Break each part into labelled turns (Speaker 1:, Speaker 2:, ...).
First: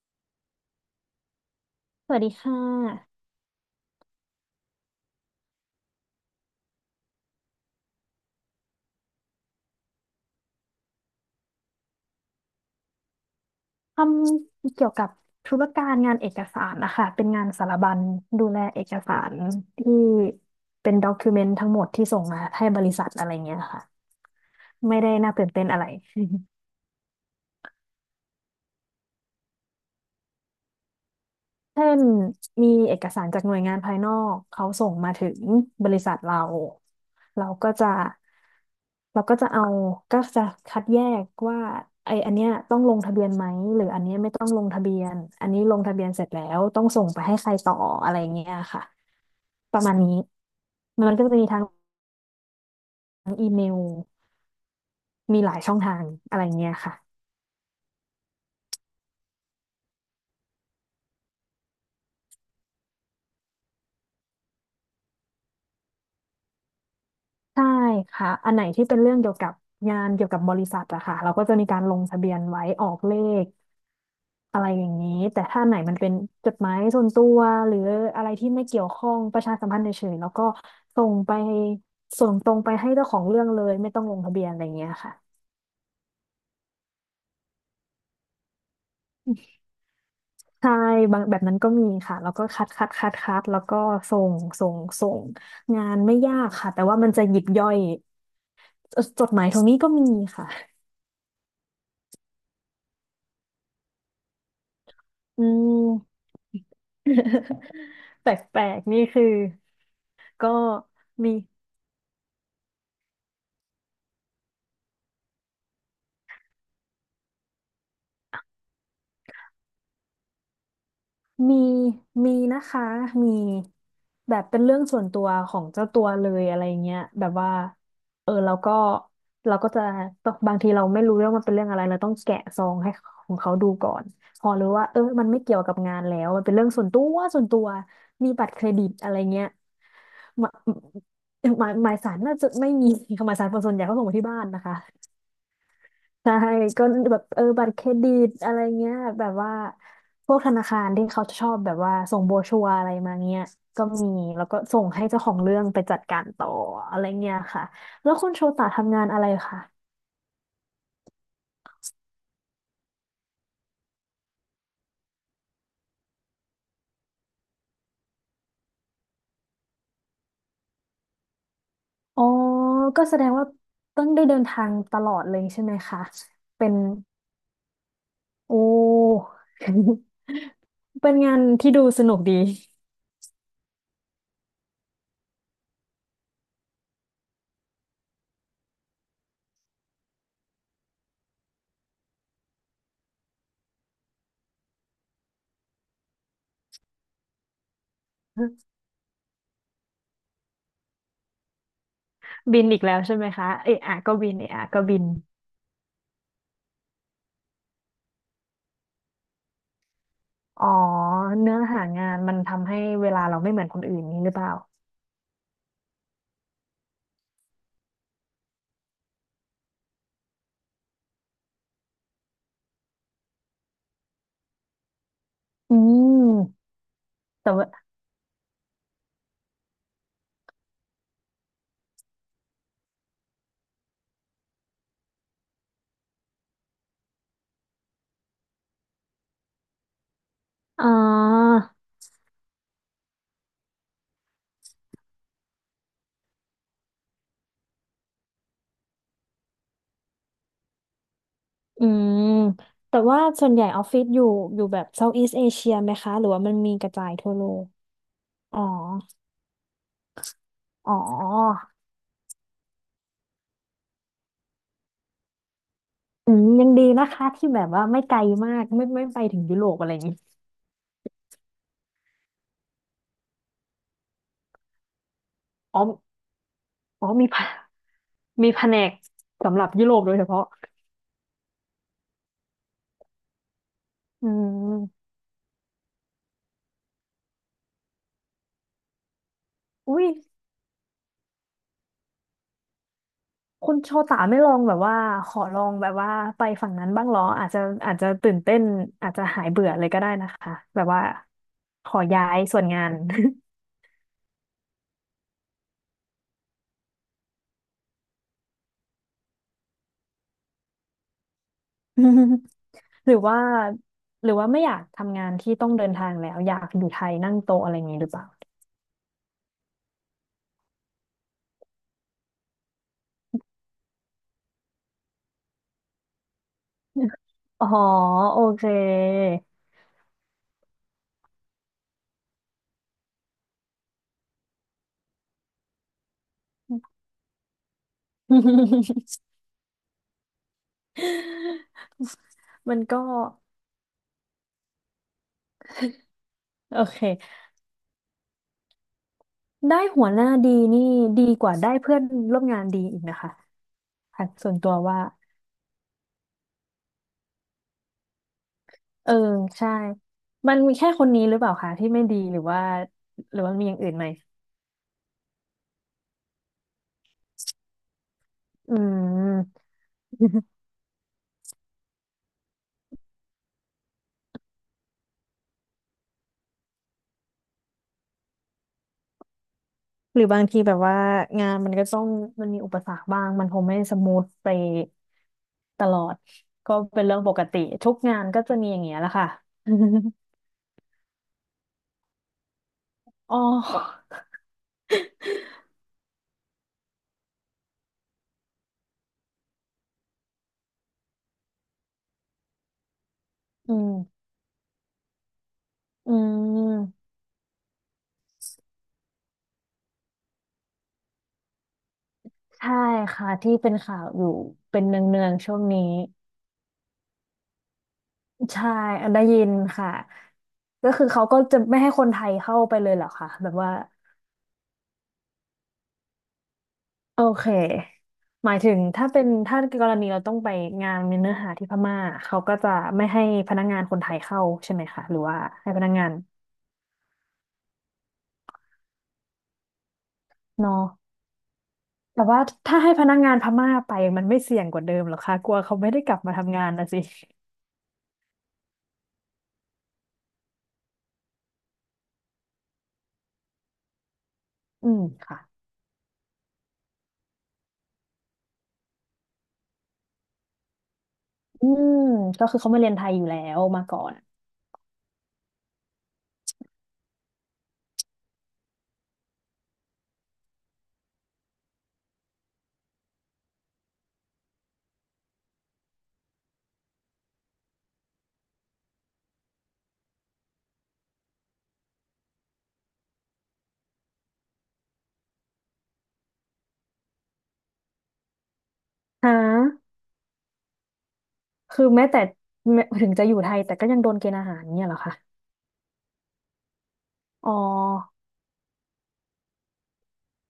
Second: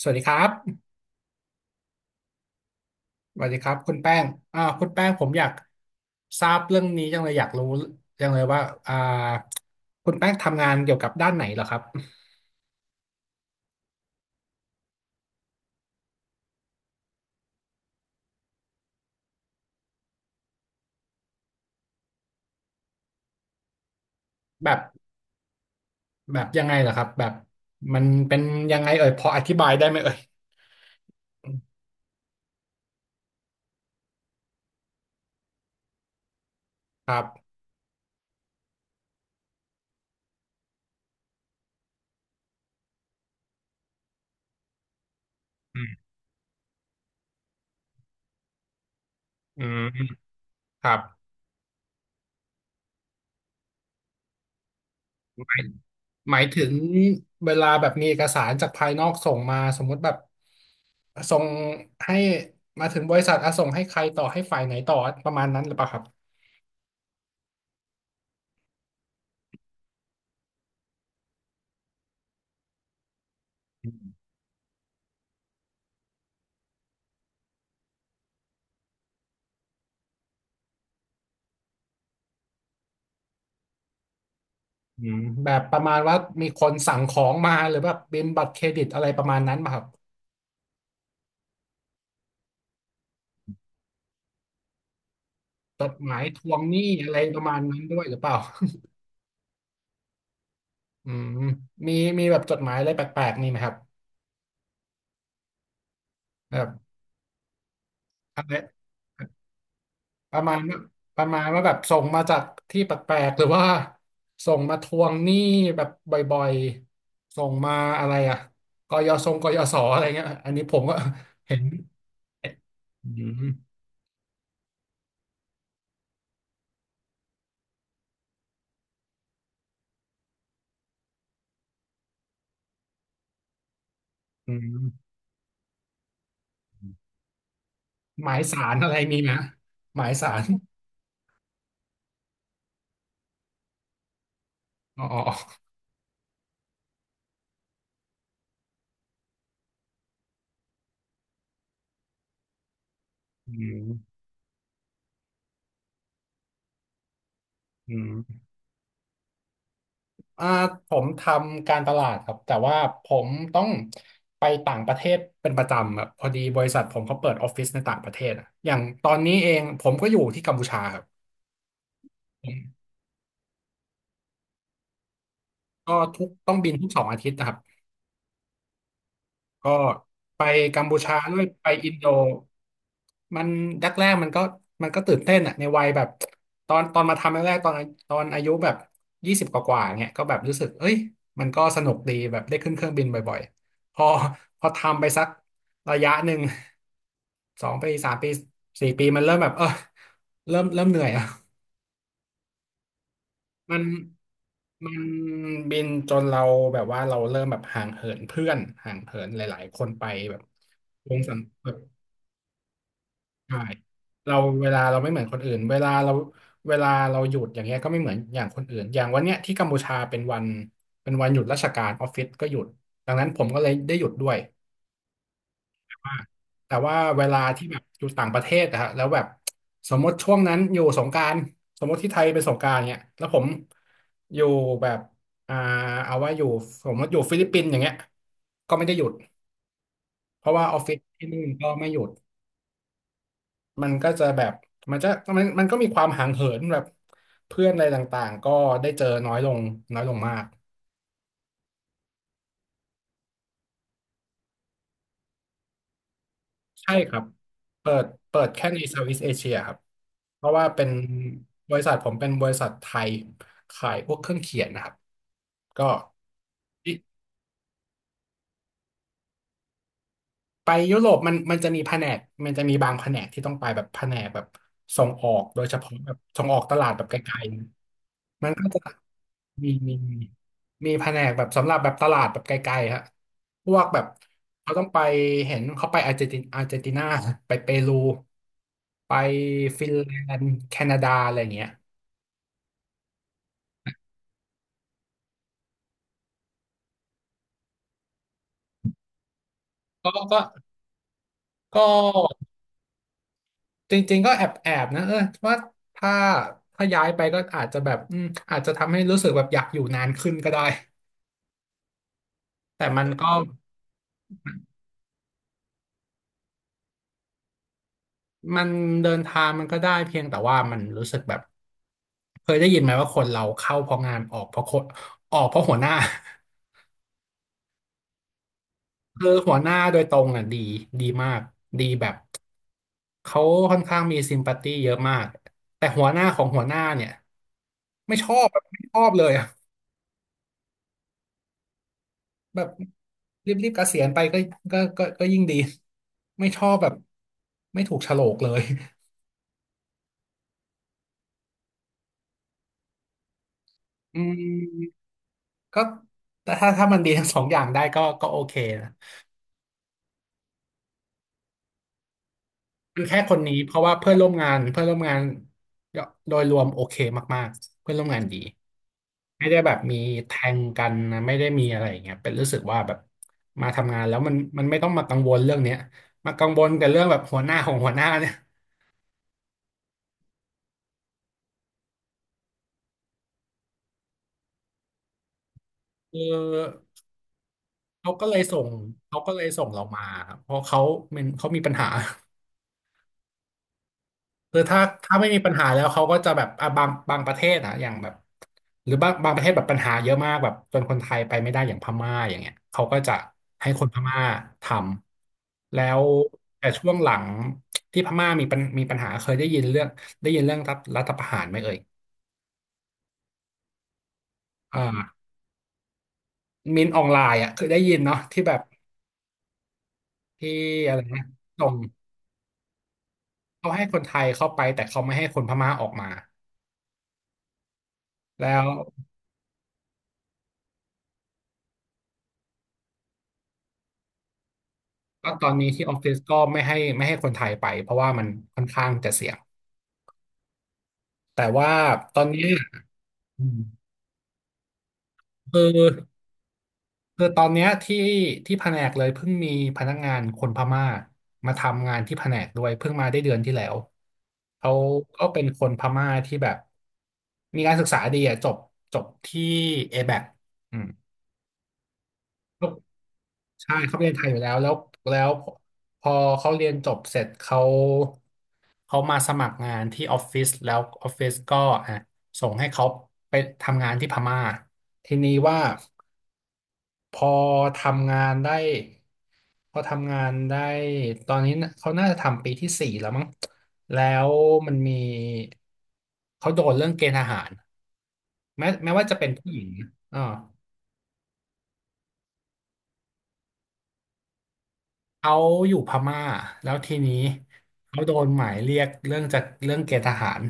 Speaker 1: สวัสดีครับ
Speaker 2: สวัสดีค่ะ
Speaker 1: สวัสดีครับคุณแป้งคุณแป้งผมอยากทราบเรื่องนี้จังเลยอยากรู้จังเลยว่าอ่าคุณแป้งทำงานเกี่ยวกับด้านไหนเหรอครับ
Speaker 2: ทำเกี่ยวกับธุรการงานเอกสารนะคะ เป็นงานสารบัญดูแลเอกสารที่เป็นด็อกิเมนต์ทั้งหมดที่ส่งมาให้บริษัทอะไรเงี้ยค่ะ
Speaker 1: แบบ
Speaker 2: ไม่ได้น่าตื่นเต้นอะไร
Speaker 1: ยังไงเหรอครับแบบมันเป็นยังไงเอ่ยพออธิบายได้ไหมเอ่ย
Speaker 2: เช่นมีเอกสารจากหน่วยงานภายนอกเขาส่งมาถึงบริษัทเรา
Speaker 1: ครั
Speaker 2: เรา
Speaker 1: บ
Speaker 2: ก็จะเราก็จะเอาก็จะคัดแยกว่าไออันเนี้ยต้องลงทะเบียนไหมหรืออันเนี้ยไม่ต้องลงทะเบียนอันนี้ล
Speaker 1: อื
Speaker 2: งทะเบียน
Speaker 1: ม
Speaker 2: เสร็จแล้วต้องส่งไปให้ใครต่ออะไรเงี้ยค่ะ
Speaker 1: อื
Speaker 2: ป
Speaker 1: ม
Speaker 2: ระมาณนี้
Speaker 1: ครับ
Speaker 2: มันก็จะมีทางอีเมลมี
Speaker 1: ห
Speaker 2: หลา
Speaker 1: มา
Speaker 2: ย
Speaker 1: ย
Speaker 2: ช่องทาง
Speaker 1: ห
Speaker 2: อะ
Speaker 1: มา
Speaker 2: ไร
Speaker 1: ยถึ
Speaker 2: เงี้
Speaker 1: ง
Speaker 2: ยค่ะ
Speaker 1: เวลาแบบมีเอกสารจากภายนอกส่งมาสมมุติแบบส่งให้มาถึงบริษัทอ่ะส่งให้ใครต่อให้ฝ่ายไหนต่อประมาณนั้นหรือเปล่าครับ
Speaker 2: ใช่ค่ะอันไหนที่เป็นเรื่องเกี่ยวกับงานเกี่ยวกับบริษัทอะค่ะเราก็จะมีการลงทะเบียนไว้ออกเลขอะไรอย่างนี้แต่ถ้าไหนมันเป็นจดหมายส่วนตัวหรืออะไรที่ไม่เกี่ยวข้องประชาสัมพันธ์เฉยๆแล้วก็ส่งไปส่งตรงไปให้เจ้าของเรื่องเลยไม่ต้องลงทะเบียนอะไรอย่างเงี้ย
Speaker 1: อื
Speaker 2: ค่ะ
Speaker 1: มแบบประมาณว่ามีคนสั่งของมาหรือแบบเป็นบัตรเครดิตอะไรประมาณนั้นป่ะครับ
Speaker 2: ใช่บางแบบนั้นก็มีค่ะแล้วก็คัดคัดคัดคัดแล้วก็ส่งส่งส่ง
Speaker 1: จ
Speaker 2: งา
Speaker 1: ด
Speaker 2: น
Speaker 1: ห
Speaker 2: ไม่
Speaker 1: มาย
Speaker 2: ยา
Speaker 1: ท
Speaker 2: ก
Speaker 1: วง
Speaker 2: ค่ะ
Speaker 1: ห
Speaker 2: แต่
Speaker 1: นี้
Speaker 2: ว่ามั
Speaker 1: อะ
Speaker 2: น
Speaker 1: ไร
Speaker 2: จะห
Speaker 1: ป
Speaker 2: ยิ
Speaker 1: ระ
Speaker 2: บ
Speaker 1: มาณ
Speaker 2: ย่อ
Speaker 1: นั้
Speaker 2: ย
Speaker 1: นด้วยหรือเปล่า
Speaker 2: จดหมายตรงนี้ก็มีค่ะ
Speaker 1: อืมมีมีแบบจดหมายอะไรแปลกๆมีไหมครับ
Speaker 2: อืม
Speaker 1: แบบ
Speaker 2: แป
Speaker 1: อะไร
Speaker 2: ลกๆนี่คือ
Speaker 1: ประ
Speaker 2: ก็
Speaker 1: มาณว่าประ
Speaker 2: มี
Speaker 1: มาณว่าแบบส่งมาจากที่แปลกๆหรือว่าส่งมาทวงหนี้แบบบ่อยๆส่งมาอะไรอะกยศอะไรเงี้ยอันนี้ผมก็ เห็
Speaker 2: มี
Speaker 1: น
Speaker 2: มีนะคะ
Speaker 1: อื
Speaker 2: มี
Speaker 1: ม
Speaker 2: แบบเป็นเรื่องส่วนตัวของเจ้าตัวเลยอะไรเงี้ยแบบว่าเออเราก็จะบางทีเราไม่รู้เรื่องมันเป็นเรื่องอะไรเราต้องแกะซองให้ของเขาดูก่อนพอ
Speaker 1: อื
Speaker 2: รู้ว่าเออ
Speaker 1: ม
Speaker 2: มันไม่เกี่ยวกับงานแล้วมันเป็นเรื่องส่วนตัวส่วนตัว
Speaker 1: ห
Speaker 2: มี
Speaker 1: มาย
Speaker 2: บัตร
Speaker 1: สา
Speaker 2: เคร
Speaker 1: ร
Speaker 2: ดิ
Speaker 1: อะ
Speaker 2: ต
Speaker 1: ไร
Speaker 2: อะไร
Speaker 1: มีไหม
Speaker 2: เงี้ย
Speaker 1: หมายสา
Speaker 2: ห
Speaker 1: ร
Speaker 2: มายหมายสารน่าจะไม่มี หมายสารคนส่วนใหญ่เขาส่งมาที่บ้านนะคะ
Speaker 1: อ๋อ
Speaker 2: ใช่ก็แบบเออบัตรเครดิตอะไรเงี้ยแบบว่าพวกธนาคารที่เขาชอบแบบว่าส่งโบรชัวร์อะไรมาเงี้ย
Speaker 1: อื
Speaker 2: ก็มี
Speaker 1: ม
Speaker 2: แล้วก็ส่งให้เจ้าของเรื่องไปจัดการต่ออะไรเงี้ยค่ะ
Speaker 1: อื
Speaker 2: แล้วคุณโช
Speaker 1: ม
Speaker 2: ตะทำงานอะไรคะ
Speaker 1: อ่าผมทำการตลาดครับ แต่ว่าผมต้องไปต่างประเทศเป็นประจำแบบพอดีบริษัทผมเขาเปิดออฟฟิศในต่างประเทศอะอย่างตอนนี้เองผมก็อยู่ที่กัมพูชาครับ
Speaker 2: อ๋อ
Speaker 1: ผม
Speaker 2: ก็แสดงว่าต้องได้เดินทางตลอดเลยใช่ไหม
Speaker 1: ก็
Speaker 2: คะ
Speaker 1: ทุกต้อง
Speaker 2: เป็
Speaker 1: บิน
Speaker 2: น
Speaker 1: ทุกสองอาทิตย์นะครับ
Speaker 2: โอ้
Speaker 1: ก็ ไปกัมพู
Speaker 2: เป็
Speaker 1: ชา
Speaker 2: นงา
Speaker 1: ด้ว
Speaker 2: น
Speaker 1: ยไป
Speaker 2: ที่ดู
Speaker 1: อิน
Speaker 2: ส
Speaker 1: โด
Speaker 2: นุกดี
Speaker 1: มันแรกแรกมันก็ตื่นเต้นอะในวัยแบบตอนมาทำแรกๆตอนอายุแบบยี่สิบกว่าๆเนี่ยก็แบบรู้สึกเอ้ยมันก็สนุกดีแบบได้ขึ้นเครื่องบินบ่อยๆพอทำไปสักระยะหนึ่งสองปีสามปีสี่ปีมันเริ่มแบบเออเริ่มเหนื่อยอะ
Speaker 2: บินอีกแล้วใช่ไหมคะเอะ
Speaker 1: มัน
Speaker 2: อะก็บินเอะอะก็
Speaker 1: มั
Speaker 2: บิ
Speaker 1: น
Speaker 2: น
Speaker 1: บินจนเราแบบว่าเราเริ่มแบบห่างเหินเพื่อนห่างเหินหลายๆคนไปแบบ
Speaker 2: อ๋อ
Speaker 1: วงสัง
Speaker 2: เนื้อ
Speaker 1: แบบ
Speaker 2: หางานมันทำให้เวลาเราไม่
Speaker 1: ใช่
Speaker 2: เหมือนคนอื่นนี้หรือ
Speaker 1: เรา
Speaker 2: เปล่า
Speaker 1: เวลาเราไม่เหมือนคนอื่นเวลาเราหยุดอย่างเงี้ยก็ไม่เหมือนอย่างคนอื่นอย่างวันเนี้ยที่กัมพูชาเป็นวันหยุดราชการออฟฟิศก็หยุดดังนั้นผมก็เลยได้หยุดด้วย
Speaker 2: อืม
Speaker 1: แต่ว่าเวลา
Speaker 2: แต่
Speaker 1: ที่
Speaker 2: ว่า
Speaker 1: แบบอยู่ต่างประเทศอะฮะแล้วแบบสมมติช่วงนั้นอยู่สงกรานต์สมมติที่ไทยเป็นสงกรานต์เนี่ยแล้วผมอยู่แบบอ่าเอาว่าอยู่สมมติอยู่ฟิลิปปินส์อย่างเงี้ยก็ไม่ได้หยุดเพราะว่าออฟ
Speaker 2: อ่
Speaker 1: ฟิศที่นู่น
Speaker 2: า
Speaker 1: ก็ไม่หยุดมันก็จะแบบมันจะมันก็มีความห่างเหินแบบเพื่อนอะไรต่างๆก็ได้เจอน้อยลงน้อยลงมาก
Speaker 2: อืมแต่ว่าส่วนใหญ่ออฟฟิศอยู่แบบเซาท์อีสเอเชียไหมคะหรือว่ามันมีก
Speaker 1: ใช่
Speaker 2: ระจา
Speaker 1: ค
Speaker 2: ย
Speaker 1: รับ
Speaker 2: ทั่วโลก
Speaker 1: เปิด
Speaker 2: อ๋อ
Speaker 1: แค่ใน Southeast Asia ครับ เพราะว่าเป็น
Speaker 2: อ๋อ
Speaker 1: บริษัทผมเป็นบริษัทไทยขายพวกเครื่องเขียนนะครับ ก็
Speaker 2: อืมยังดี
Speaker 1: อิ
Speaker 2: นะคะที่แบบว่าไม่ไกลมากไม่ไปถึงยุโรปอะไรอย่างนี้
Speaker 1: ไปยุโรปมันจะมีแผนก มันจะมีบางแผนกที่ต้องไปแบบแผนกแบบส่งออกโดยเฉ
Speaker 2: อ๋อ
Speaker 1: พาะแบบส่งออกตลาดแบ
Speaker 2: อ๋
Speaker 1: บ
Speaker 2: อ
Speaker 1: ไกลๆมั
Speaker 2: มี
Speaker 1: น
Speaker 2: แผ
Speaker 1: ก็
Speaker 2: น
Speaker 1: จะ
Speaker 2: กสำหรับ
Speaker 1: มี
Speaker 2: ยุโร
Speaker 1: มี
Speaker 2: ปโด
Speaker 1: มี
Speaker 2: ยเฉพาะ
Speaker 1: มีแผนกแบบสำหรับแบบตลาดแบบไกลๆฮะพวกแบบ
Speaker 2: อื
Speaker 1: เขาต้องไป
Speaker 2: ม
Speaker 1: เห็นเขาไปอาร์เจนตินาไปเปรูไปฟินแล
Speaker 2: อุ้ย
Speaker 1: นด์แคนาดาอะไรอย่างเงี้ย
Speaker 2: คุณโชตาไม่ลองแบบว่าขอลองแบบว่าไปฝั่งนั้นบ้างเหรออาจจะอาจจะตื่นเต้นอาจจะหายเบื่อเลยก็
Speaker 1: ก็
Speaker 2: ได้นะคะแบบว่า
Speaker 1: ก็
Speaker 2: ขอย้ายส่วนงาน
Speaker 1: จริงๆก็แอบนะเออว่าถ้าถ้าย้ายไปก็อาจจะแบบอืมอาจจะทำให้รู้สึกแบบอยากอยู่นานขึ้นก็ได้
Speaker 2: อืม
Speaker 1: แต่มั
Speaker 2: ห
Speaker 1: น
Speaker 2: รือ
Speaker 1: ก็
Speaker 2: ว่าหรือว่าไม่อยากทำงานที่ต้องเดินทางแล้วอยากอยู่ไทยนั่งโต๊ะอะไรอย่างนี้หรือเปล่า
Speaker 1: มันเดินทางมันก็ได้เพียงแต่ว่ามันรู้สึกแบบเคยได้ยินไหมว่าคนเราเข้าเพราะงานออกเพราะคนออกเพราะหัวหน้า
Speaker 2: อ๋อโอเค
Speaker 1: คือหัวหน้าโดยตรงอ่ะดีมากดีแบบเขาค่อนข้างมีซิมพัตตี้เยอะมากแต่หัวหน้าของหัวหน้าเนี่ยไม่ชอบเลยอ่ะแบบ
Speaker 2: มันก็
Speaker 1: รีบๆเกษียณไปก็ยิ่งดีไม่ชอบ
Speaker 2: โอ
Speaker 1: แบบ
Speaker 2: เค
Speaker 1: ไม่ถูกโฉลกเลย
Speaker 2: ได้หัวหน้าดีนี่ดีกว่าได้เพื่อนร่วมงานดีอีกนะคะ
Speaker 1: อื
Speaker 2: ค่ะส่วนตัวว่า
Speaker 1: มก็แต่ถ้ามันดีทั้งสองอย่างได้ก็โอเคนะ
Speaker 2: เออใช่ มันมีแค่คนนี้หรือเปล่าคะที่ไม่ดีหรือว่า
Speaker 1: คือแค่ค
Speaker 2: หรื
Speaker 1: น
Speaker 2: อว่า
Speaker 1: นี้
Speaker 2: มี
Speaker 1: เพ
Speaker 2: อย่าง
Speaker 1: ราะ
Speaker 2: อื่
Speaker 1: ว่า
Speaker 2: นไหม
Speaker 1: เพื่อนร่วมงานโดยรวมโอเคมากๆเพื่อนร่วมงานดี
Speaker 2: อืม
Speaker 1: ไม่ได้แบบมีแท งกันนะไม่ได้มีอะไรอย่างเงี้ยเป็นรู้สึกว่าแบบมาทำงานแล้วมันไม่ต้องมากังวลเรื่องเนี้ยมากังวลกับเรื่องแบบหัวหน้าของหัวหน้าเนี่ย
Speaker 2: หรือบางทีแบบว่างานมันก็ต้องมันมีอุปสรรคบ้างมันคงไม่สมูทไปตลอด
Speaker 1: คือ
Speaker 2: ก็เป็นเรื่องปกติทุก
Speaker 1: เขา
Speaker 2: งา
Speaker 1: ก็
Speaker 2: น
Speaker 1: เลย
Speaker 2: ก็จะ
Speaker 1: ส่
Speaker 2: มี
Speaker 1: ง
Speaker 2: อย่างเงี้ยแหละ
Speaker 1: เขา
Speaker 2: ค่ะ
Speaker 1: ก็เลยส่งเรามา ครับเพราะเขามันเขามีปัญหา
Speaker 2: อ๋อ
Speaker 1: คือถ้าไม่มีปัญหาแล้วเขาก็จะแบบอ่ะบางประเทศอะอย่างแบบหรือบางประเทศแบบปัญหาเยอะมากแบบจนคนไทยไปไม่ได้อย่างพม่าอย่างเงี้ยเขาก็จะให้
Speaker 2: อื
Speaker 1: คน
Speaker 2: ม
Speaker 1: พม่าทำแล้ว
Speaker 2: อื
Speaker 1: แต่ช่ว
Speaker 2: ม
Speaker 1: งหลังที่พม่ามีปัญหาเคยได้ยินเรื่องได้ยินเรื่องรัฐประหารไหมเอ่ย
Speaker 2: ใช่ค่ะที่เป็นข่าวอยู่เป็นเนื
Speaker 1: อ่า
Speaker 2: องๆช่วงนี้
Speaker 1: มินออนไลน์อะเคยได้ยินเนาะที่แบบ
Speaker 2: ใช่ได้ยินค่ะ
Speaker 1: ที่
Speaker 2: ก็
Speaker 1: อะไร
Speaker 2: คือ
Speaker 1: นะ
Speaker 2: เขาก็จะ
Speaker 1: ส่ง
Speaker 2: ไม่ให้คนไทยเข้าไปเลยเหรอคะแบบ
Speaker 1: เขา
Speaker 2: ว่า
Speaker 1: ให้คนไทยเข้าไปแต่เขาไม่ให้คนพม่าออกมา
Speaker 2: โอเคห
Speaker 1: แล้
Speaker 2: มาย
Speaker 1: ว
Speaker 2: ถึงถ้าเป็นถ้ากรณีเราต้องไปงานมีเนื้อหาที่พม่าเขาก็จะไม่ให้พนักงานคนไทยเข้าใช่ไหมคะหรือ
Speaker 1: ก็
Speaker 2: ว่า
Speaker 1: ตอนนี้
Speaker 2: ให้พ
Speaker 1: ที่
Speaker 2: นั
Speaker 1: อ
Speaker 2: ก
Speaker 1: อฟ
Speaker 2: งา
Speaker 1: ฟิ
Speaker 2: น
Speaker 1: ศก็ไม่ให้ไม่ให้คนไทยไปเพราะว่ามันค่อนข้างจะเสี่ยง
Speaker 2: เนอะ
Speaker 1: แต่ว่าต
Speaker 2: แต่
Speaker 1: อน
Speaker 2: ว่า
Speaker 1: นี้
Speaker 2: ถ้าให้พนักงาน
Speaker 1: อื
Speaker 2: พ
Speaker 1: ม
Speaker 2: ม่าไปมันไม่เสี่ยงกว่าเดิมเหรอคะกลัว
Speaker 1: คือ
Speaker 2: เขาไม่ได้กลับมาทำงานนะสิ
Speaker 1: คือตอนเนี้ยที่แผนกเลยเพิ่งมีพนักงานคนพม่ามาทำงานที่แผนกด้วยเพิ่งมาได้เดือนที่แล้วเขา
Speaker 2: อืม
Speaker 1: ก็
Speaker 2: ค่ะ
Speaker 1: เป็นคนพม่าที่แบบมีการศึกษาดีอะจบที่ ABAC อแบ็คอืม
Speaker 2: อืมก็คือเขามาเรียนไทยอยู่แล้ว
Speaker 1: ใช่
Speaker 2: มา
Speaker 1: เขา
Speaker 2: ก่อ
Speaker 1: ไปเรี
Speaker 2: น
Speaker 1: ยนไทยอยู่แล้วแล้วพอเขาเรียนจบเสร็จเขาเขามาสมัครงานที่ออฟฟิศแล้วออฟฟิศก็อ่ะส่งให้เขาไปทำงานที่พม่าทีนี้ว่าพอทำงานได้พอทำงานได้ตอนนี้น่ะเขาน่าจะทำปีที่สี่แล้วมั้งแล้วมันมีเขาโดนเรื่องเกณฑ์ทหารแม้ว่าจะเป็
Speaker 2: ฮะ
Speaker 1: นผู้หญิงอ่า
Speaker 2: คือแม้แต่แม้ถึงจะอยู่ไทยแต่ก็ยังโดนเกณฑ์อาหารเนี่ยเหรอคะ
Speaker 1: เขาอยู่พม่าแล้วทีนี้
Speaker 2: อ๋อ
Speaker 1: เขาโดนหมายเรียกเรื่องจากเรื่องเกณฑ์ทหาร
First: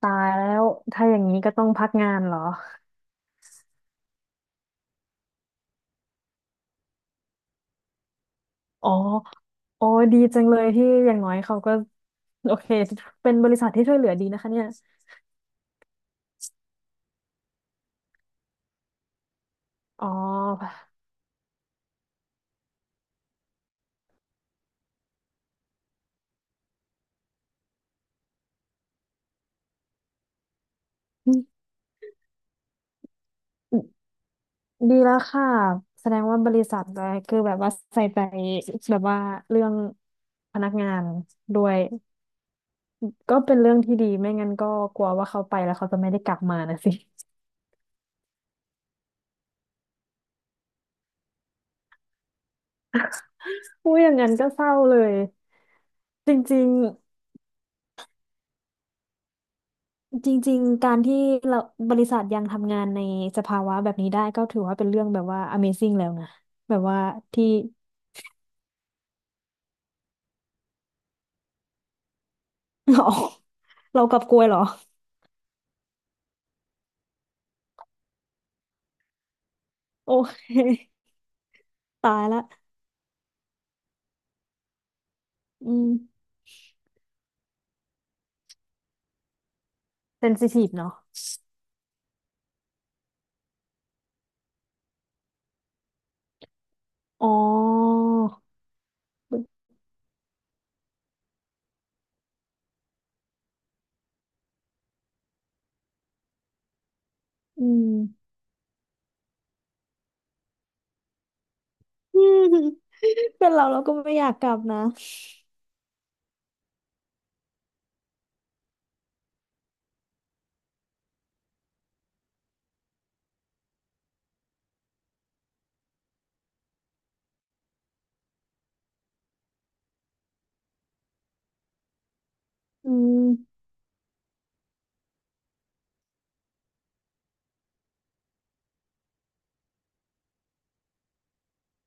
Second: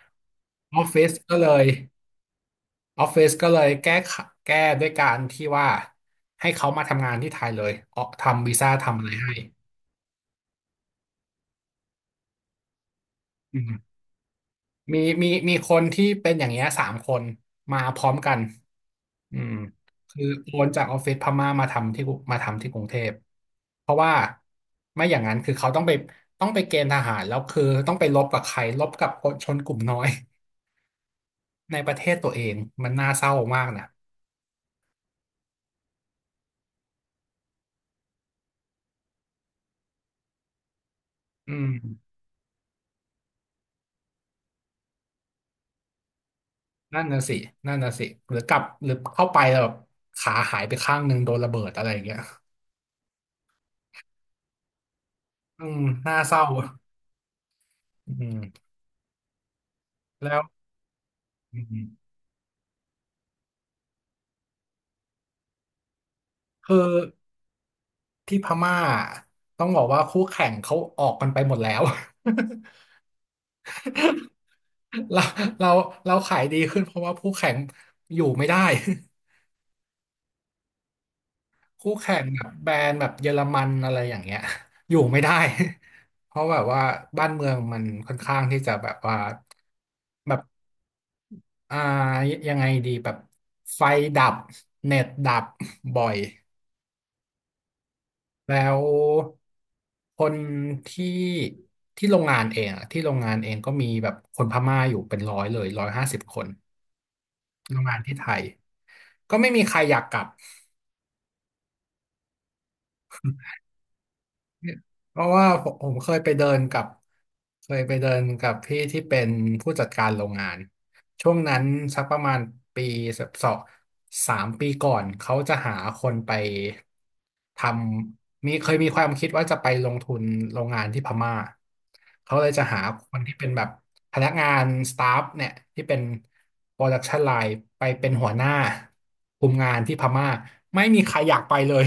Speaker 2: ตายแล้ว
Speaker 1: ออฟฟิ
Speaker 2: ถ้า
Speaker 1: ศ
Speaker 2: อย่าง
Speaker 1: ก็
Speaker 2: นี้
Speaker 1: เล
Speaker 2: ก็ต้
Speaker 1: ย
Speaker 2: องพักงานเหรอ
Speaker 1: ออฟฟิศก็เลยแก้ด้วยการที่ว่าให้เขามาทำงานที่ไทยเลยเอาทำวีซ่า
Speaker 2: อ๋อ
Speaker 1: ทำอะไรให้
Speaker 2: โอ้ดีจังเลยที่อย่างน้อยเขาก็โอเคเป็นบริ
Speaker 1: อื
Speaker 2: ษัทที่ช่ว
Speaker 1: ม
Speaker 2: ยเหลือดีนะคะเนี่ย
Speaker 1: มีคนที่เป็นอย่างเงี้ยสามคนมาพร้อมกันอืม
Speaker 2: อ๋
Speaker 1: คือโอน
Speaker 2: อ
Speaker 1: จากออฟฟิศพม่ามาทำที่กรุงเทพเพราะว่าไม่อย่างนั้นคือเขาต้องไปต้องไปเกณฑ์ทหารแล้วคือต้องไปรบกับใครรบกับคนชนกลุ่มน้อย ในประเทศตัวเองมันน่าเศร้ามากนะ
Speaker 2: ดีแล้วค่ะแสดงว่าบริษัทอะไรคือแบบว่าใส่ใจแบบว่าเรื่องพนักงาน
Speaker 1: อื
Speaker 2: ด้วย
Speaker 1: ม
Speaker 2: ก็เป็นเรื่องที่ดีไม่งั้นก็กลัวว่าเขาไปแล้วเขาจะไม่ได้กลับมานะสิ
Speaker 1: นั่นน่ะสินั่นน่ะสิหรือกลับหรือเข้าไปแล้วแบบขาหายไปข้างหนึ่งโดนระเบิดอะไรอย่างเงี้ย
Speaker 2: อุ้ยอย่างนั้นก็เศร้าเลย
Speaker 1: อืมน่า
Speaker 2: จ
Speaker 1: เศร้า
Speaker 2: ริงๆ
Speaker 1: อืม
Speaker 2: จ
Speaker 1: แล้ว
Speaker 2: ริงๆการที่เรา
Speaker 1: อืม
Speaker 2: บริษัทยังทำงานในสภาวะแบบนี้ได้ก็ถือว่าเป็นเรื่องแบบว่า Amazing แล้วนะ
Speaker 1: คื
Speaker 2: แบ
Speaker 1: อ
Speaker 2: บว่าที่
Speaker 1: ที่พม่าต้องบอกว่าคู่แข่งเขาออกกันไปหมดแล้ว
Speaker 2: เราเรากลับกลวยเหรอ
Speaker 1: เราเราเราขายดีขึ้นเพราะว่าคู่แข่งอยู่ไม่ได้
Speaker 2: โอเค
Speaker 1: คู่
Speaker 2: ตา
Speaker 1: แข่ง
Speaker 2: ย
Speaker 1: แบ
Speaker 2: ละ
Speaker 1: บแบรนด์แบบเยอรมันอะไรอย่างเงี้ย อยู่ไม่ได้
Speaker 2: อืม
Speaker 1: เพราะแบบว่าบ้านเมืองมันค่อนข้างที่จะแบบว่า
Speaker 2: เซน
Speaker 1: แบบ
Speaker 2: ซิทีฟเนาะ
Speaker 1: อ่ายังไงดีแบบไฟดับเน็ตดับบ่อย
Speaker 2: อ๋อ
Speaker 1: แล้วคนที่ที่โรงงานเองอะที่โรงงานเองก็มีแบบคนพม่าอยู่เป็นร้อยเลยร้อยห้าสิบคน
Speaker 2: อื
Speaker 1: โรง
Speaker 2: ม
Speaker 1: งานที่ไท ยก็ไม่มีใครอยากกลับ
Speaker 2: อืมเป็นเราก็ไม่อยากกลับนะ
Speaker 1: เพราะว่าผมเคยไปเดินกับเคยไปเดินกับพี่ที่เป็นผู้จัดการโรงงานช่วงนั้นสักประมาณปีสองสามปีก่อนเขาจะหาคนไปทมีเคยมีความคิดว่าจะไปลงทุนโรงงานที่พม่าเขาเลยจะหา
Speaker 2: อื
Speaker 1: คนที่เป็นแบ
Speaker 2: ม
Speaker 1: บพนักงานสตาฟเนี่ยที่เป็นโปรดักชันไลน์ไปเป็นหัวหน้าคุมงานที่พม่าไม่มีใครอยากไปเลย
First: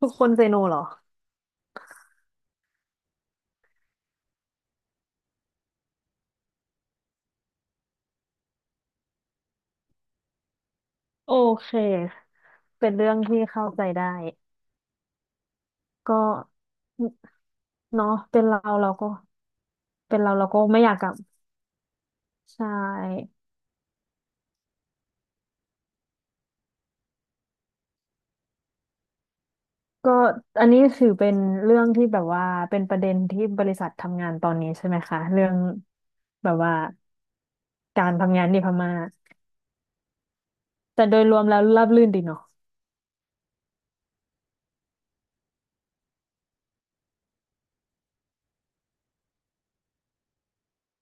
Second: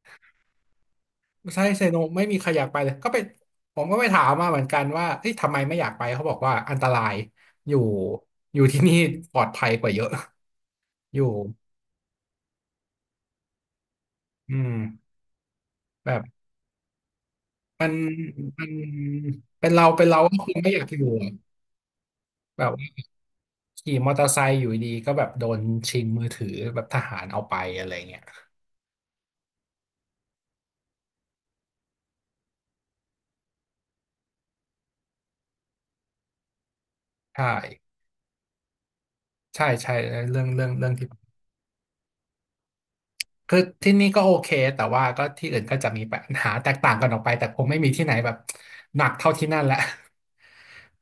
Speaker 2: ทุกคนเซโนเหรอ
Speaker 1: ใช่เซโนไม่มีใครอยากไปเลยก็ไปผมก็ไปถามมาเหมือนกันว่าเฮ้ยทำไมไม่อยากไปเขาบอกว่าอันตรายอยู่อยู่ที่นี่ปลอดภัยกว่าเยอะ อยู่
Speaker 2: โอเคเป็นเรื่องที่เข้าใจได้
Speaker 1: อืม
Speaker 2: ก็
Speaker 1: แบบมัน
Speaker 2: เนาะเป็นเรา
Speaker 1: มัน
Speaker 2: เราก็
Speaker 1: เป็นเราเป็น
Speaker 2: เป็
Speaker 1: เรา
Speaker 2: นเรา
Speaker 1: ก็ค
Speaker 2: เรา
Speaker 1: ง
Speaker 2: ก็
Speaker 1: ไม่อ
Speaker 2: ไม่
Speaker 1: ยาก
Speaker 2: อยาก
Speaker 1: อ
Speaker 2: ก
Speaker 1: ยู่
Speaker 2: ลับ
Speaker 1: อะ
Speaker 2: ใช
Speaker 1: แบบว่า
Speaker 2: ่
Speaker 1: ขี่มอเตอร์ไซค์อยู่ดีก็แบบโดนชิงมือถือแบบทหารเอาไปอะไรเงี้ย
Speaker 2: ก็อันนี้ถือเป็นเรื่องที่แบบว่าเป็นประเด็นที่บริษัททำงานตอนนี้ใช่ไหมคะเรื่องแบบว่า
Speaker 1: ใช่
Speaker 2: การทำงานที่พม่า
Speaker 1: ใช่ใช่เรื่อง
Speaker 2: แต่
Speaker 1: ที่
Speaker 2: โดยรวมแล้วราบรื่นดีเนาะ
Speaker 1: คือที่นี่ก็โอเคแต่ว่าก็ที่อื่นก็จะมีปัญหาแตกต่างกันออกไปแต่คงไม่มีที่ไหนแบบหนักเท่าที่นั่นแหละ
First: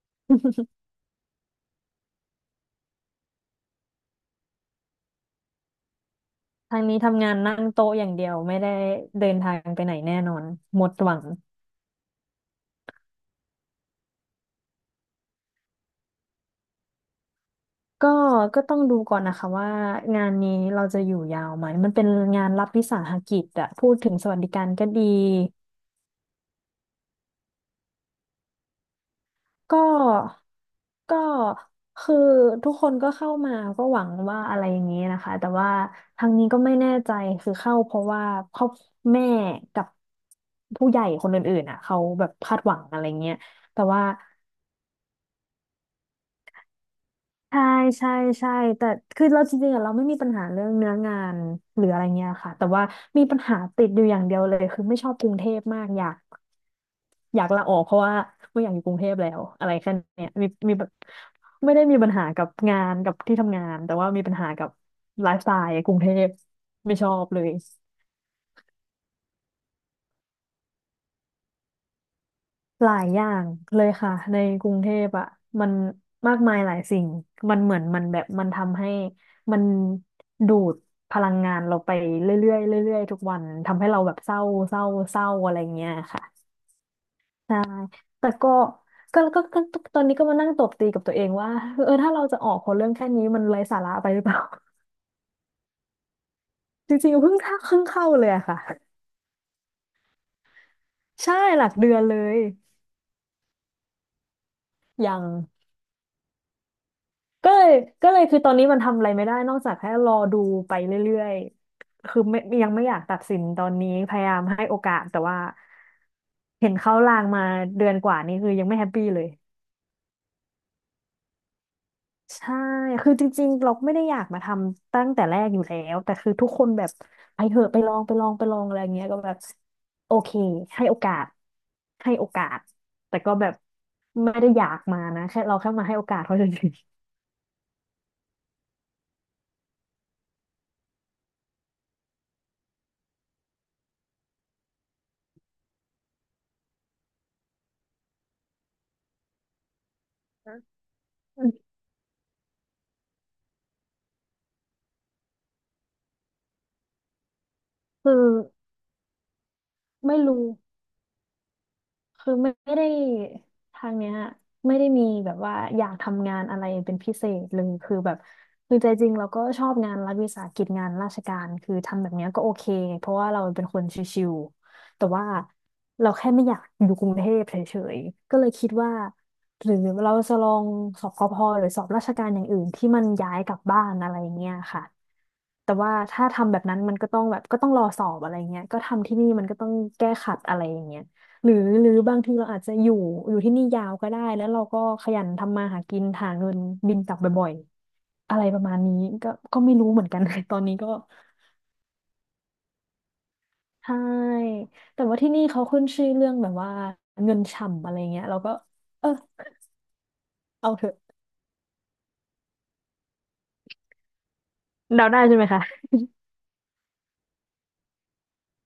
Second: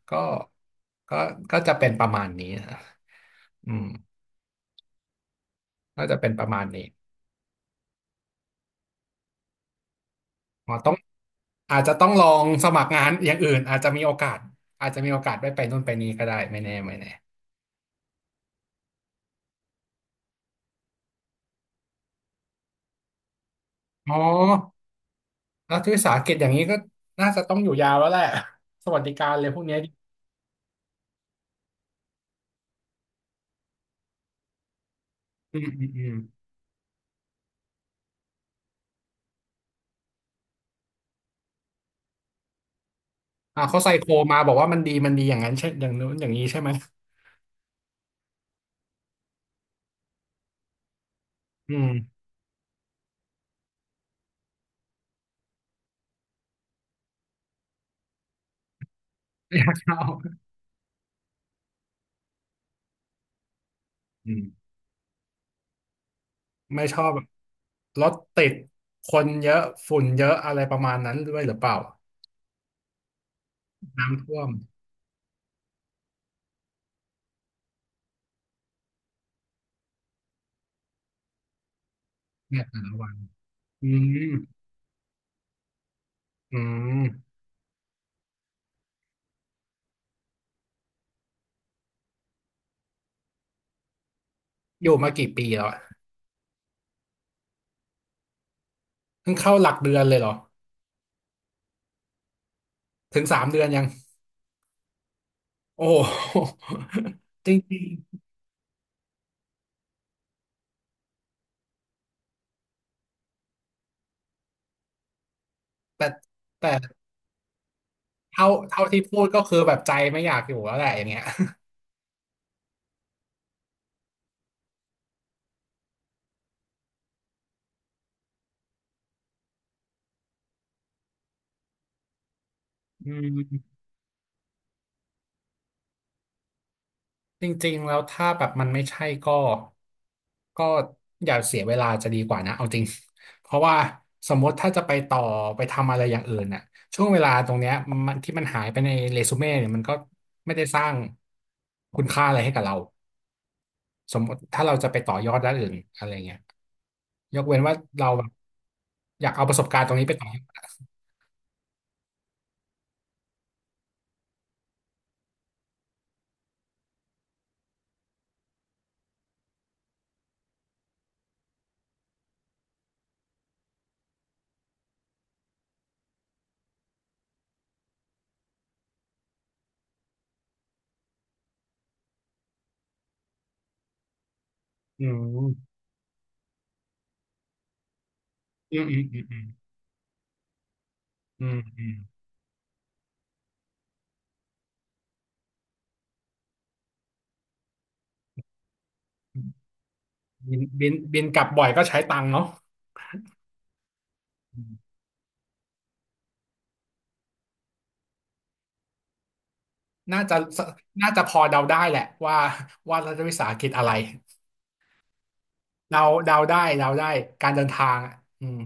Speaker 1: ก็ ก็ก็จะเป็นประมาณนี้นะอืมมก็จะเป็นประมาณ
Speaker 2: ทาง
Speaker 1: นี้
Speaker 2: นี้ทำงานนั่งโต๊ะอย่างเดียวไม่ได้เดินทางไปไหนแน่นอน
Speaker 1: อ๋อ
Speaker 2: หม
Speaker 1: ต้อ
Speaker 2: ด
Speaker 1: ง
Speaker 2: หวัง
Speaker 1: อาจจะต้องลองสมัครงานอย่างอื่นอาจจะมีโอกาสอาจจะมีโอกาสได้ไปนู่นไปนี่ก็ได้ไม่แน่ไม่แน่
Speaker 2: ก็ก็ต้องดูก่อนนะคะว่างานนี้เราจะอยู่ยาวไหมมันเป็นงานรัฐวิสาหกิจอะพูดถึ
Speaker 1: อ๋
Speaker 2: ง
Speaker 1: อ
Speaker 2: สวัสดิการก็ดี
Speaker 1: รัฐวิสาหกิจอย่างนี้ก็น่าจะต้องอยู่ยาวแล้วแหละสวัสดิการเลยพวกเนี้
Speaker 2: ก็
Speaker 1: ย
Speaker 2: ก็คือทุกคนก็เข้ามาก็หวังว่าอะไรอย่างนี้นะคะ แต่ว่า
Speaker 1: อืม
Speaker 2: ทางนี้ก็ไม่แน่ใจ คือเข้าเพราะว่าครอบแม่กับผู้ใหญ่คนอื่นๆอ่ะเขาแบบคาดหวังอะไรเงี้ย
Speaker 1: อ่าเขา
Speaker 2: แต่
Speaker 1: ใส่
Speaker 2: ว่า
Speaker 1: โคมาบอกว่ามันดีมันดีอย่างนั้นใช่อย่างนู้นอย่างนี้ใช่ไหม
Speaker 2: ใช่ใช่ใช่แต่คือเราจริงๆอะเราไม่มีปัญหาเรื่องเนื้องาน
Speaker 1: อื
Speaker 2: หรื
Speaker 1: ม
Speaker 2: ออะไรเงี้ยค่ะแต่ว่ามีปัญหาติดอยู่อย่างเดียวเลยคือไม่ชอบกรุงเทพมากอยากลาออกเพราะว่าไม่อยากอยู่กรุงเทพแล้ว
Speaker 1: อ
Speaker 2: อะ
Speaker 1: ยา
Speaker 2: ไร
Speaker 1: ก
Speaker 2: แค่
Speaker 1: เข้า
Speaker 2: เนี้ยมีแบบไม่ได้มีปัญหากับงานกับที่ทำงานแต่ว่ามี
Speaker 1: อื
Speaker 2: ปัญ
Speaker 1: ม
Speaker 2: หากับไลฟ์สไตล์กรุงเทพ
Speaker 1: ไม่
Speaker 2: ไม่
Speaker 1: ชอ
Speaker 2: ชอ
Speaker 1: บ
Speaker 2: บเลย
Speaker 1: รถติดคนเยอะฝุ่นเยอะอะไรประมาณนั้นด้วยหรือเปล่า
Speaker 2: หลายอย่างเลยค่ะ
Speaker 1: น้ำท่
Speaker 2: ใน
Speaker 1: วม
Speaker 2: กรุงเทพอ่ะมันมากมายหลายสิ่งมันเหมือนมันแบบมันทำให้มันดูดพลังงานเราไปเรื่อ
Speaker 1: เนี่
Speaker 2: ย
Speaker 1: ย
Speaker 2: ๆ
Speaker 1: แต่ละ
Speaker 2: เรื่อย
Speaker 1: วั
Speaker 2: ๆทุ
Speaker 1: น
Speaker 2: กวันทำ
Speaker 1: อื
Speaker 2: ให้เราแบบ
Speaker 1: ม
Speaker 2: เศร้าเศร้าอะไรเงี้ยค่ะ
Speaker 1: อืม
Speaker 2: ใช่แต่ก็ตอนนี้ก็มานั่งตบตีกับตัวเองว่าเออถ้าเราจะออกคนเรื่องแค่นี้มันไร้สาระไปหรือเปล่า
Speaker 1: อยู่มากี่ปีแล้วอะ
Speaker 2: จริงๆเพิ่งเข้าเลยอะค่ะ
Speaker 1: เพิ่งเข้าหลักเดือนเลยเหรอ
Speaker 2: ใช่หลักเดือนเลย
Speaker 1: ถึงสามเดือนยัง
Speaker 2: ยัง
Speaker 1: โอ้โห จ
Speaker 2: ก็
Speaker 1: ร
Speaker 2: เลย
Speaker 1: ิง
Speaker 2: ก็เลยคือตอนนี้มันทำอะไรไม่ได้นอกจากแค่รอดูไปเรื่อยๆคือไม่ยังไม่อยากตัดสินตอนนี้พยายามให้โอกาสแต่ว่า
Speaker 1: ๆแต่
Speaker 2: เห็นเขาลางมาเดือนกว่านี้คือยังไม่
Speaker 1: เท่า
Speaker 2: แฮป
Speaker 1: ที่
Speaker 2: ปี้เล
Speaker 1: พูด
Speaker 2: ย
Speaker 1: ก็คือแบบใจไม่อยากอยู่แล้วแหละอย่างเงี้ย
Speaker 2: ใช่คือจริงๆเราไม่ได้อยากมาทำตั้งแต่แรกอยู่แล้วแต่คือทุกคนแบบไปเถอะไปลองอะไรอย่างเงี้ยก็แบบโอเคให้โอกาสให้โอกาส
Speaker 1: อื
Speaker 2: แต่ก็แบบ
Speaker 1: ม
Speaker 2: ไม่ได้อยากมานะแค่เรามาให้โอกาสเขาเฉย
Speaker 1: จริงๆแล้วถ้าแบบมันไม่ใช่ก็ก็อย่าเสียเวลาจะดีกว่านะเอาจริง เพราะว่าสมมติถ้าจะไปต่อไปทำอะไรอย่างอื่นน่ะช่วงเวลาตรงเนี้ยมันที่มันหายไปในเรซูเม่เนี่ยมันก็ไม่ได้สร้าง
Speaker 2: ๆ
Speaker 1: คุณค่าอะไรให้กับเราสมมติถ้าเราจะไปต่อยอดด้านอื่นอะไรเงี้ยยกเว้นว่า เรา
Speaker 2: คือ
Speaker 1: แบบอยากเอาประสบการณ์ตรงนี้ไป
Speaker 2: ไม่
Speaker 1: ต่อยอ
Speaker 2: รู้
Speaker 1: ด
Speaker 2: คือไม่ได้ทางเนี้ยไม่ได้มีแบบว่าอยากทำงานอะไรเป็นพิเศษเลยคือแบบคือใจจริงเราก็ชอบงานรัฐวิสาหกิจงานราชการคือทำแบบเนี้ยก็โอเคเพราะว่าเราเป็นคนชิวๆแต่ว่าเราแค่ไม่อยากอยู่กรุงเทพเฉยๆก็เลยคิดว่าหรือเราจะลองสอบกพหรือสอบราชการอย่างอื่นที่มันย้ายกลับบ้านอะไรเงี้ยค่ะ
Speaker 1: อืม
Speaker 2: แต่ว่าถ้าทำแบบนั้นมันก็ต้องแบบก็ต้องรอสอบอะไรเงี้ย
Speaker 1: อื
Speaker 2: ก็
Speaker 1: มอืม
Speaker 2: ทำที่นี่
Speaker 1: อื
Speaker 2: มั
Speaker 1: ม
Speaker 2: นก็ต้องแก้ขัดอะไรอย่างเงี้ย
Speaker 1: อื
Speaker 2: หรือ
Speaker 1: มอื
Speaker 2: หรือ
Speaker 1: ม
Speaker 2: บางทีเราอาจจะอยู่ที่นี่ยาวก็ได้แล้วเราก็ขยันทำมาหากินหาเงินบินกลับบ่อยๆอะไรประมาณนี้ก็
Speaker 1: อื
Speaker 2: ก็
Speaker 1: ม
Speaker 2: ไม่รู้เหมือนกัน ตอนนี้ก็
Speaker 1: บินกลับบ่อยก็ใช้ตังค์เนาะ
Speaker 2: ใช่แต่ว่าที่นี่เขาขึ้นชื่อเรื่องแบบว่าเงินฉ่ำอะไรเงี้ยเราก็เออ
Speaker 1: น่าจะ
Speaker 2: เอาเถอะ
Speaker 1: พอเดาได้แหละว่ารัฐวิสาหกิจอะไร
Speaker 2: เดาได้ใช่ไหมคะ
Speaker 1: เราเดาได้เดาได้การเดินทางอ่ะอืม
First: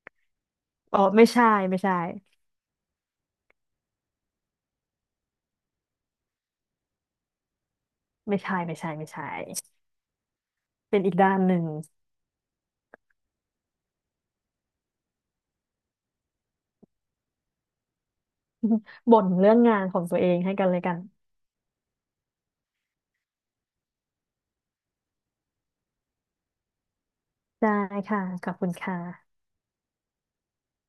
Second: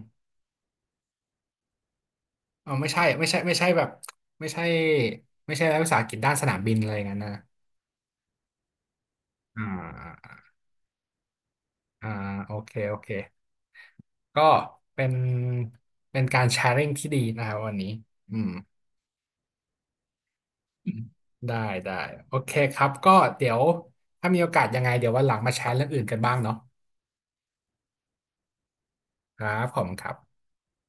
Speaker 2: อ๋อไม่ใช่ไม่ใช่
Speaker 1: เอ๋อไม่ใช่ไม่ใช่ไม่ใช่แบบไม่ใช่ไม่ใช่รัฐวิสาหกิจด้านสนามบินอะไรอย่างนั้นนะ
Speaker 2: ไม่ใช่ไม่ใช่ไม่ใช่
Speaker 1: อ่า
Speaker 2: เป็นอีกด้านหนึ่ง
Speaker 1: อ่าโอเคโอเคก็เป็นเป็นการแชร์ริ่งที่ดีนะครับวันนี้อืม
Speaker 2: บ่นเรื่องงานของตัวเองให้กันเลยกัน
Speaker 1: ได้ได้โอเคครับก็เดี๋ยวถ้ามีโอกาสยังไงเดี๋ยววันหลังมาแชร์เรื่องอื่นกันบ้างเนาะ
Speaker 2: ได้ค่ะขอบคุณค่ะ
Speaker 1: ครับผมคครับ